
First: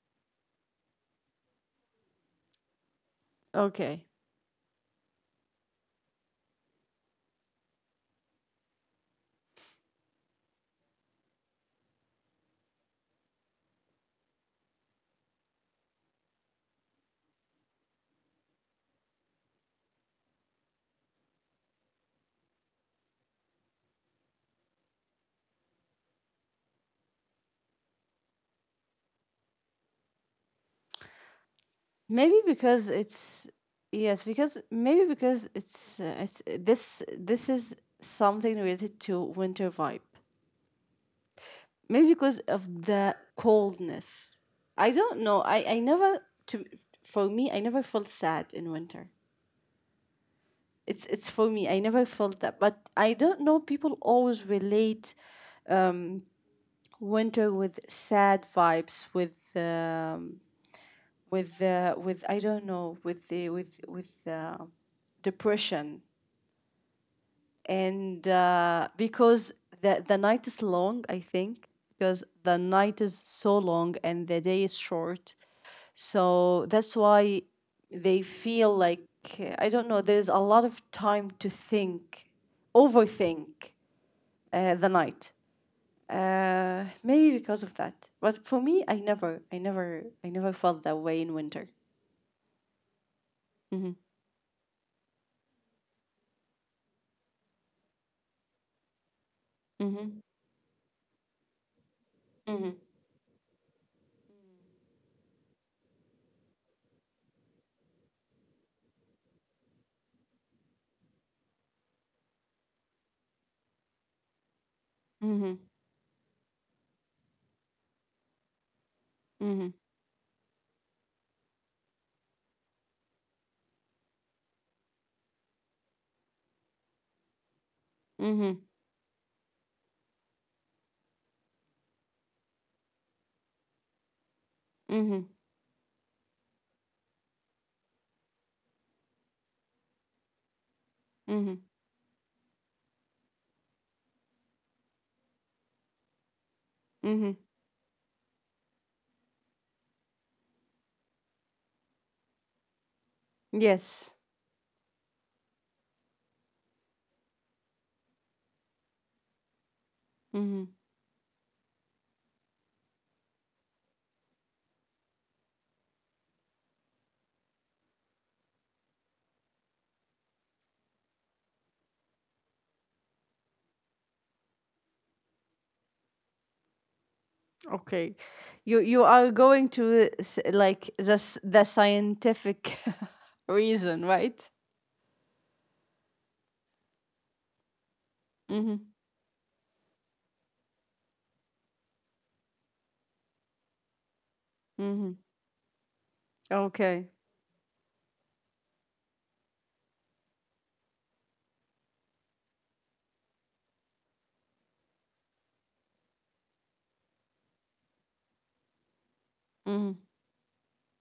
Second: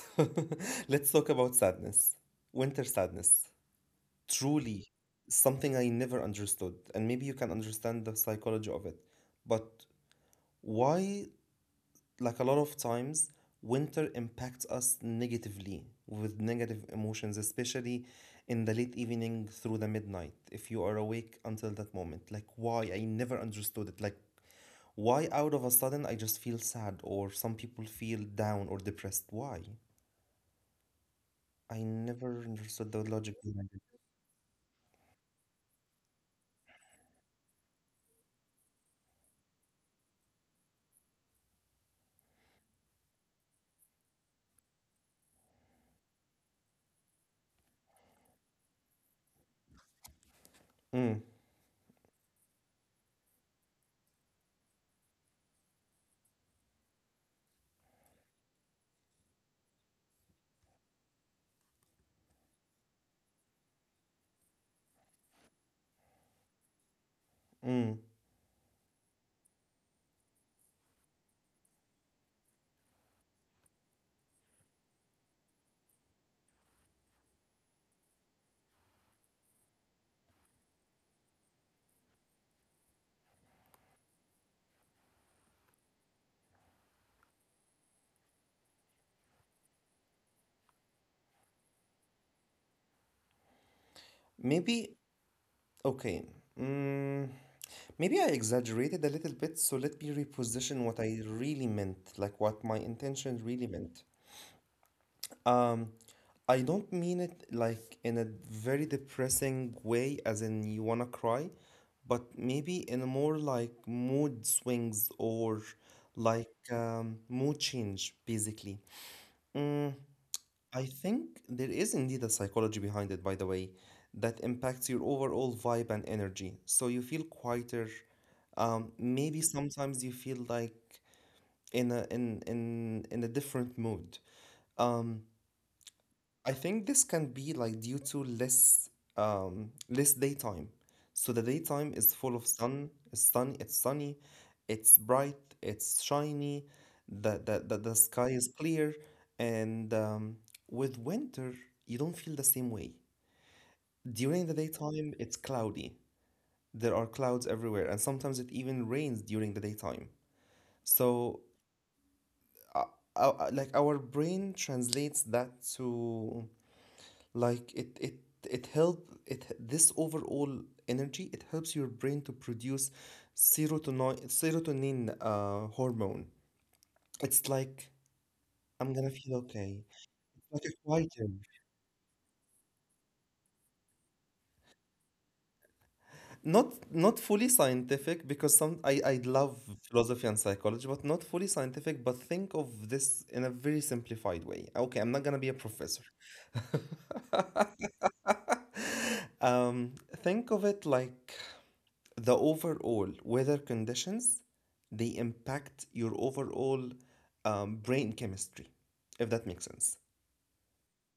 Let's talk about sadness, winter sadness. Okay. Truly something I never understood, and maybe you can understand the psychology of it. But why, like, a lot of times winter impacts us negatively with negative emotions, especially in the late evening through the midnight, if you are awake until that moment. Like, why? I never understood it. Like, why out of a sudden I just feel sad, or some people feel down or depressed? Why? I never Maybe understood because the logic it's, behind it. yes, because maybe because it's this is something related to winter vibe. Maybe because of the coldness. I don't know. I never to for me, I never felt sad in winter. Mm. It's for me. I never felt that, but I don't know. People always relate winter with sad vibes, with I don't know, with the with depression. Mm. And because the night is long, I think, because the night is so long and the day is short, so that's why they feel like I don't know. There's a lot of time to think, overthink the night. Maybe because of that. But for me, I never felt that way in winter. Mm-hmm. Maybe. Okay. mm, Maybe I exaggerated a little bit, so let me Mm-hmm. reposition what I really meant, like what my Mm-hmm. intention really meant. Um, I don't mean it like in a very depressing way, as in you wanna cry, but maybe in a more like mood swings or Mm-hmm. like mood change, basically. Mm, Mm-hmm. I think there is indeed a psychology behind it, by the way, that impacts your overall vibe and energy. So you feel quieter. Mm-hmm. Maybe sometimes you feel like in a different mood. Um, Mm-hmm. I think this can be like due to less less daytime. So the daytime Mm-hmm. is full of sun, it's sunny, it's bright, it's shiny, the the, Mm-hmm. the, the sky is clear, and with winter you don't feel the same way. During the Yes. daytime it's cloudy. There are clouds everywhere, and sometimes it even rains during the daytime. Mm-hmm. So uh, like our brain translates that to, like, it this overall energy, it helps your brain to produce serotonin, hormone. It's like, Okay, I'm gonna you feel you are okay, going to like a like quieter. The scientific reason, right? Not not fully scientific, because some, i Mm-hmm. i love philosophy and psychology, but not fully scientific. But think of this in a very simplified way. Okay, I'm not gonna Mm-hmm. be a professor. Okay. Um, think of it like the overall weather conditions, they impact your overall brain chemistry, if that makes sense, Mm-hmm.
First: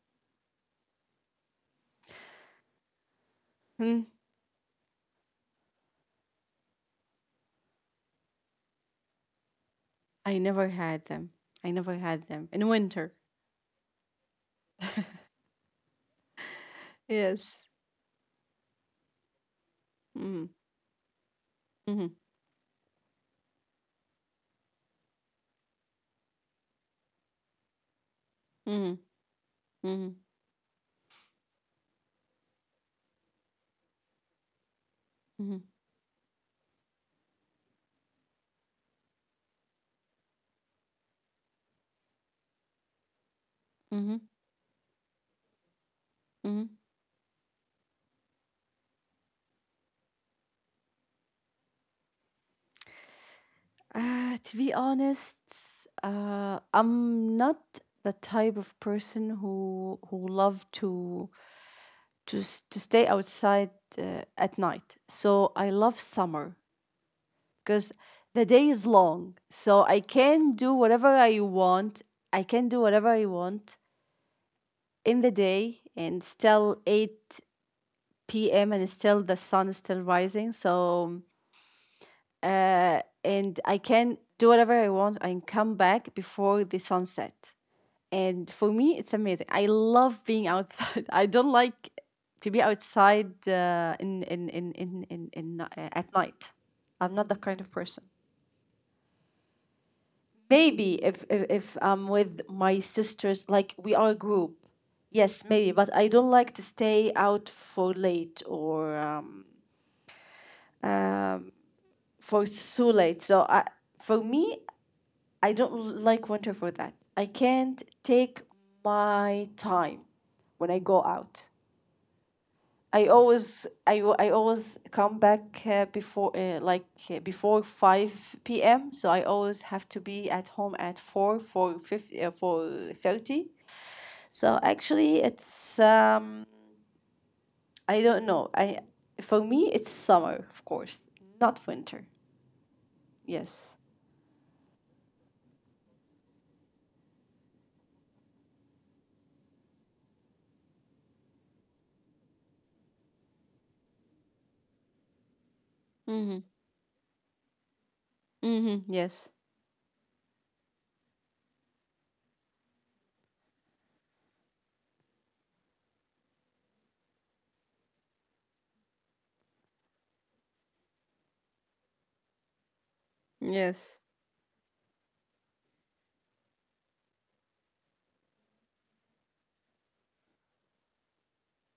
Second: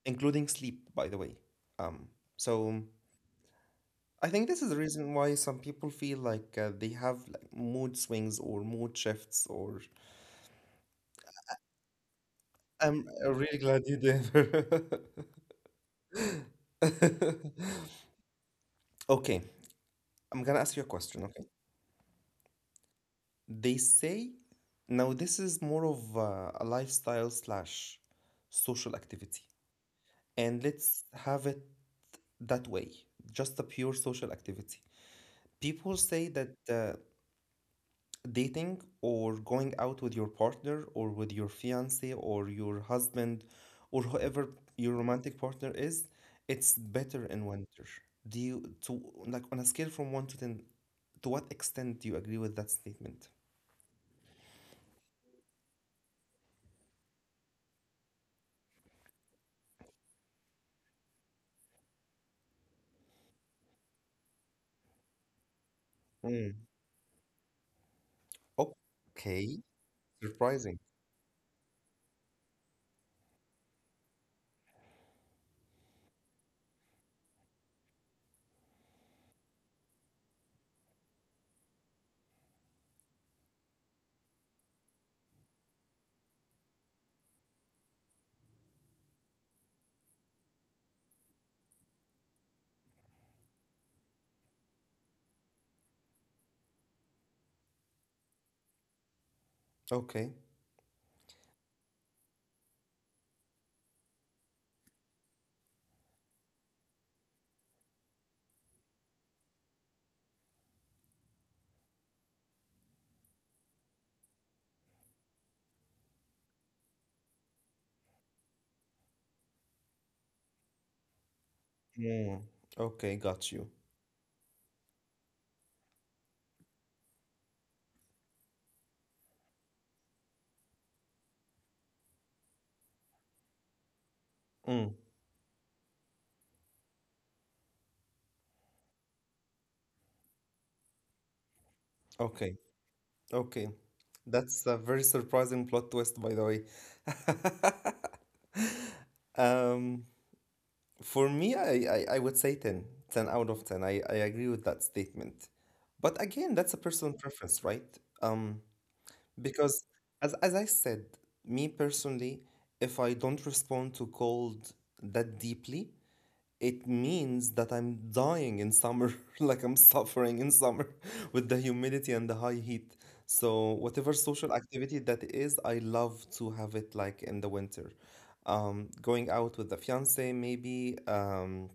including sleep, by the way. um, so Hmm. I think this is the reason why some people feel like they have like mood swings or mood shifts or. I never had them. I never had them in I'm winter. really glad you did. Yes. Okay, I'm Mm-hmm. gonna ask you a question. Okay, Mm-hmm. they say, now this is more of a lifestyle slash social Mm-hmm. activity, Mm-hmm. and let's have it that way, just a pure social activity. Mm-hmm. People say that dating or going out with your partner or with your fiance or your husband, or whoever your romantic partner is, it's better in winter. Do you to, like, on a scale from 1 to 10, to what extent do you agree with that statement? To be honest, I'm not the type of person who love to stay outside at night. So I love Mm. summer, because the day is long. Okay. So I can Surprising. do whatever I want. I can do whatever I want in the day and still 8 p.m. and still the sun is still rising. So, and I can do whatever I want and come back before the sunset. And for me, it's amazing. I love being outside. I don't like to be outside at night. I'm not that kind of person. Okay. Maybe if I'm with my sisters, like we are a group, yes, maybe. But I don't like to stay out for late, or for so late. So I, for me, I don't like winter for that. I can't take my time when I go out. Mm, okay, got you. I always come back before 5 p.m., so I always have to be at home at 4 for 50, for 30. So Mm, actually, it's I don't know. I For me, it's summer, of course, not winter. okay. Yes. Okay. That's a very surprising plot twist, by the way. Um, for me, I would say 10. 10 out of 10. I agree with that statement. But Mm-hmm. again, that's a personal preference, right? Um, Mm-hmm. Yes. because, as I said, me personally, if I don't respond to cold that deeply, it means that I'm dying in summer, like I'm suffering in summer with the humidity and the high heat. So Yes. whatever social activity that is, I love to have it like in the winter. Going out with the fiance, maybe,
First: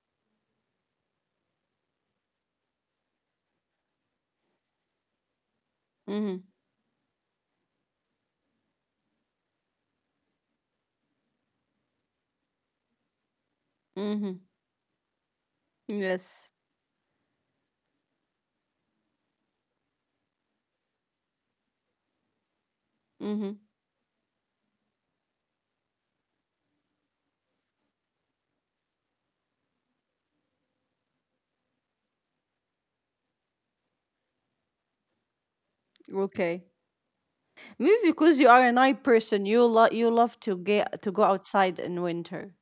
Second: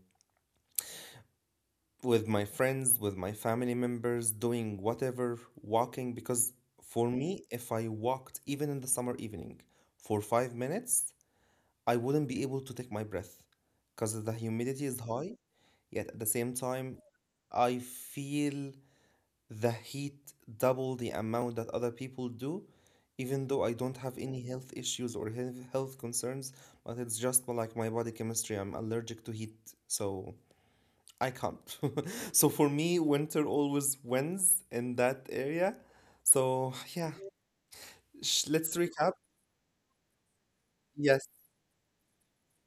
with my friends, with my family members, doing whatever, walking, Mm-hmm. because for me, if I walked even in the summer evening for 5 minutes, I wouldn't be able to take my breath because the Mm-hmm. humidity is high. Yet at the same Yes. time, I feel the heat double the amount that other people do, even Mm-hmm. though I don't have any health issues or health concerns, but it's just like my body chemistry. I'm allergic to heat, so I can't. So for me, winter always wins in that area. Okay. So yeah, Maybe because you are a let's night recap. person, you you love to get to go Yes, outside in winter.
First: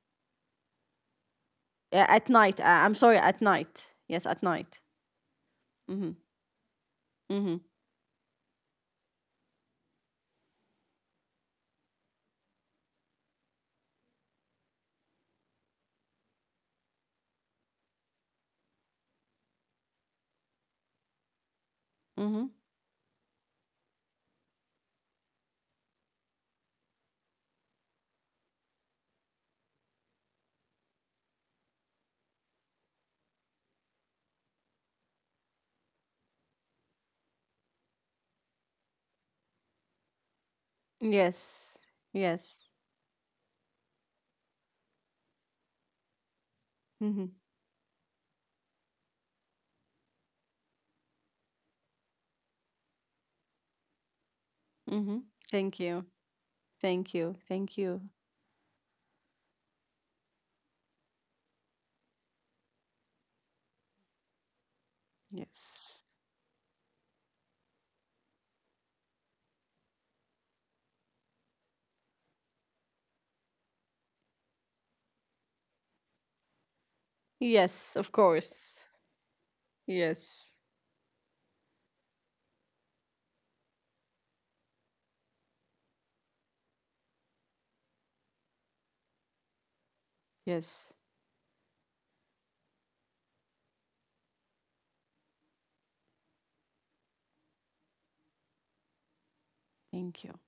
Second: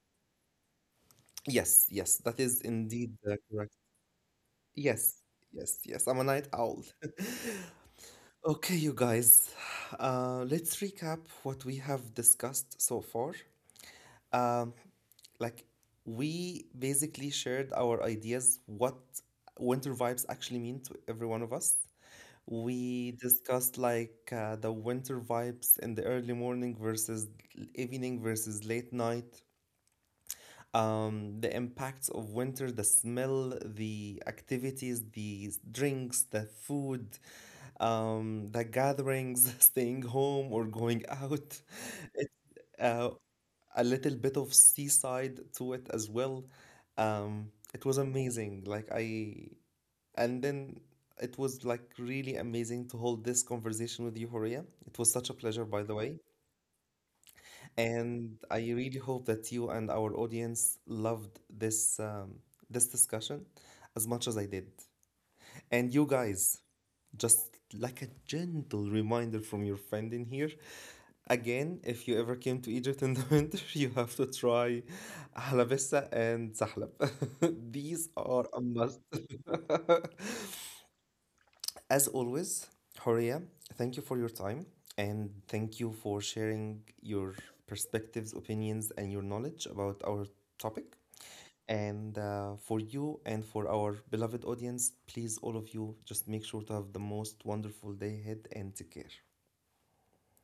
yes, Yeah, yes, at that night. is I'm indeed sorry, at correct. night. Yes, at night. Yes, yes, yes. Mm-hmm. I'm a night owl. Mm-hmm. Okay, you guys, let's recap what we have discussed so far. Um, like, we basically shared our ideas what winter vibes actually mean to every one of us. Mm-hmm. We discussed like the winter vibes in the early morning versus evening versus late night, the impacts of winter, the smell, the activities, the drinks, the food, the gatherings, staying home or going out. Yes. It's Yes. uh, a little bit of seaside to it as well. Mm-hmm. It was amazing. Like, and then it was like really amazing to hold this conversation with you, Horia. It was Mm-hmm. such a pleasure, Thank by the you. way. Thank you. Thank you. And I really hope that you and our audience loved this this discussion as much as I did. And Yes. you guys, just like a gentle reminder from your friend in here, again, if you ever came to Egypt in the winter, you have to try halabissa and zahlab. Yes, These of are a course. must. Yes. As always, Horia, thank you for your time and thank you for sharing your perspectives, opinions, and your knowledge about our Yes. topic. And for you and for our beloved audience, please, all of you, just make sure to have the most wonderful day ahead and take care. Thank you.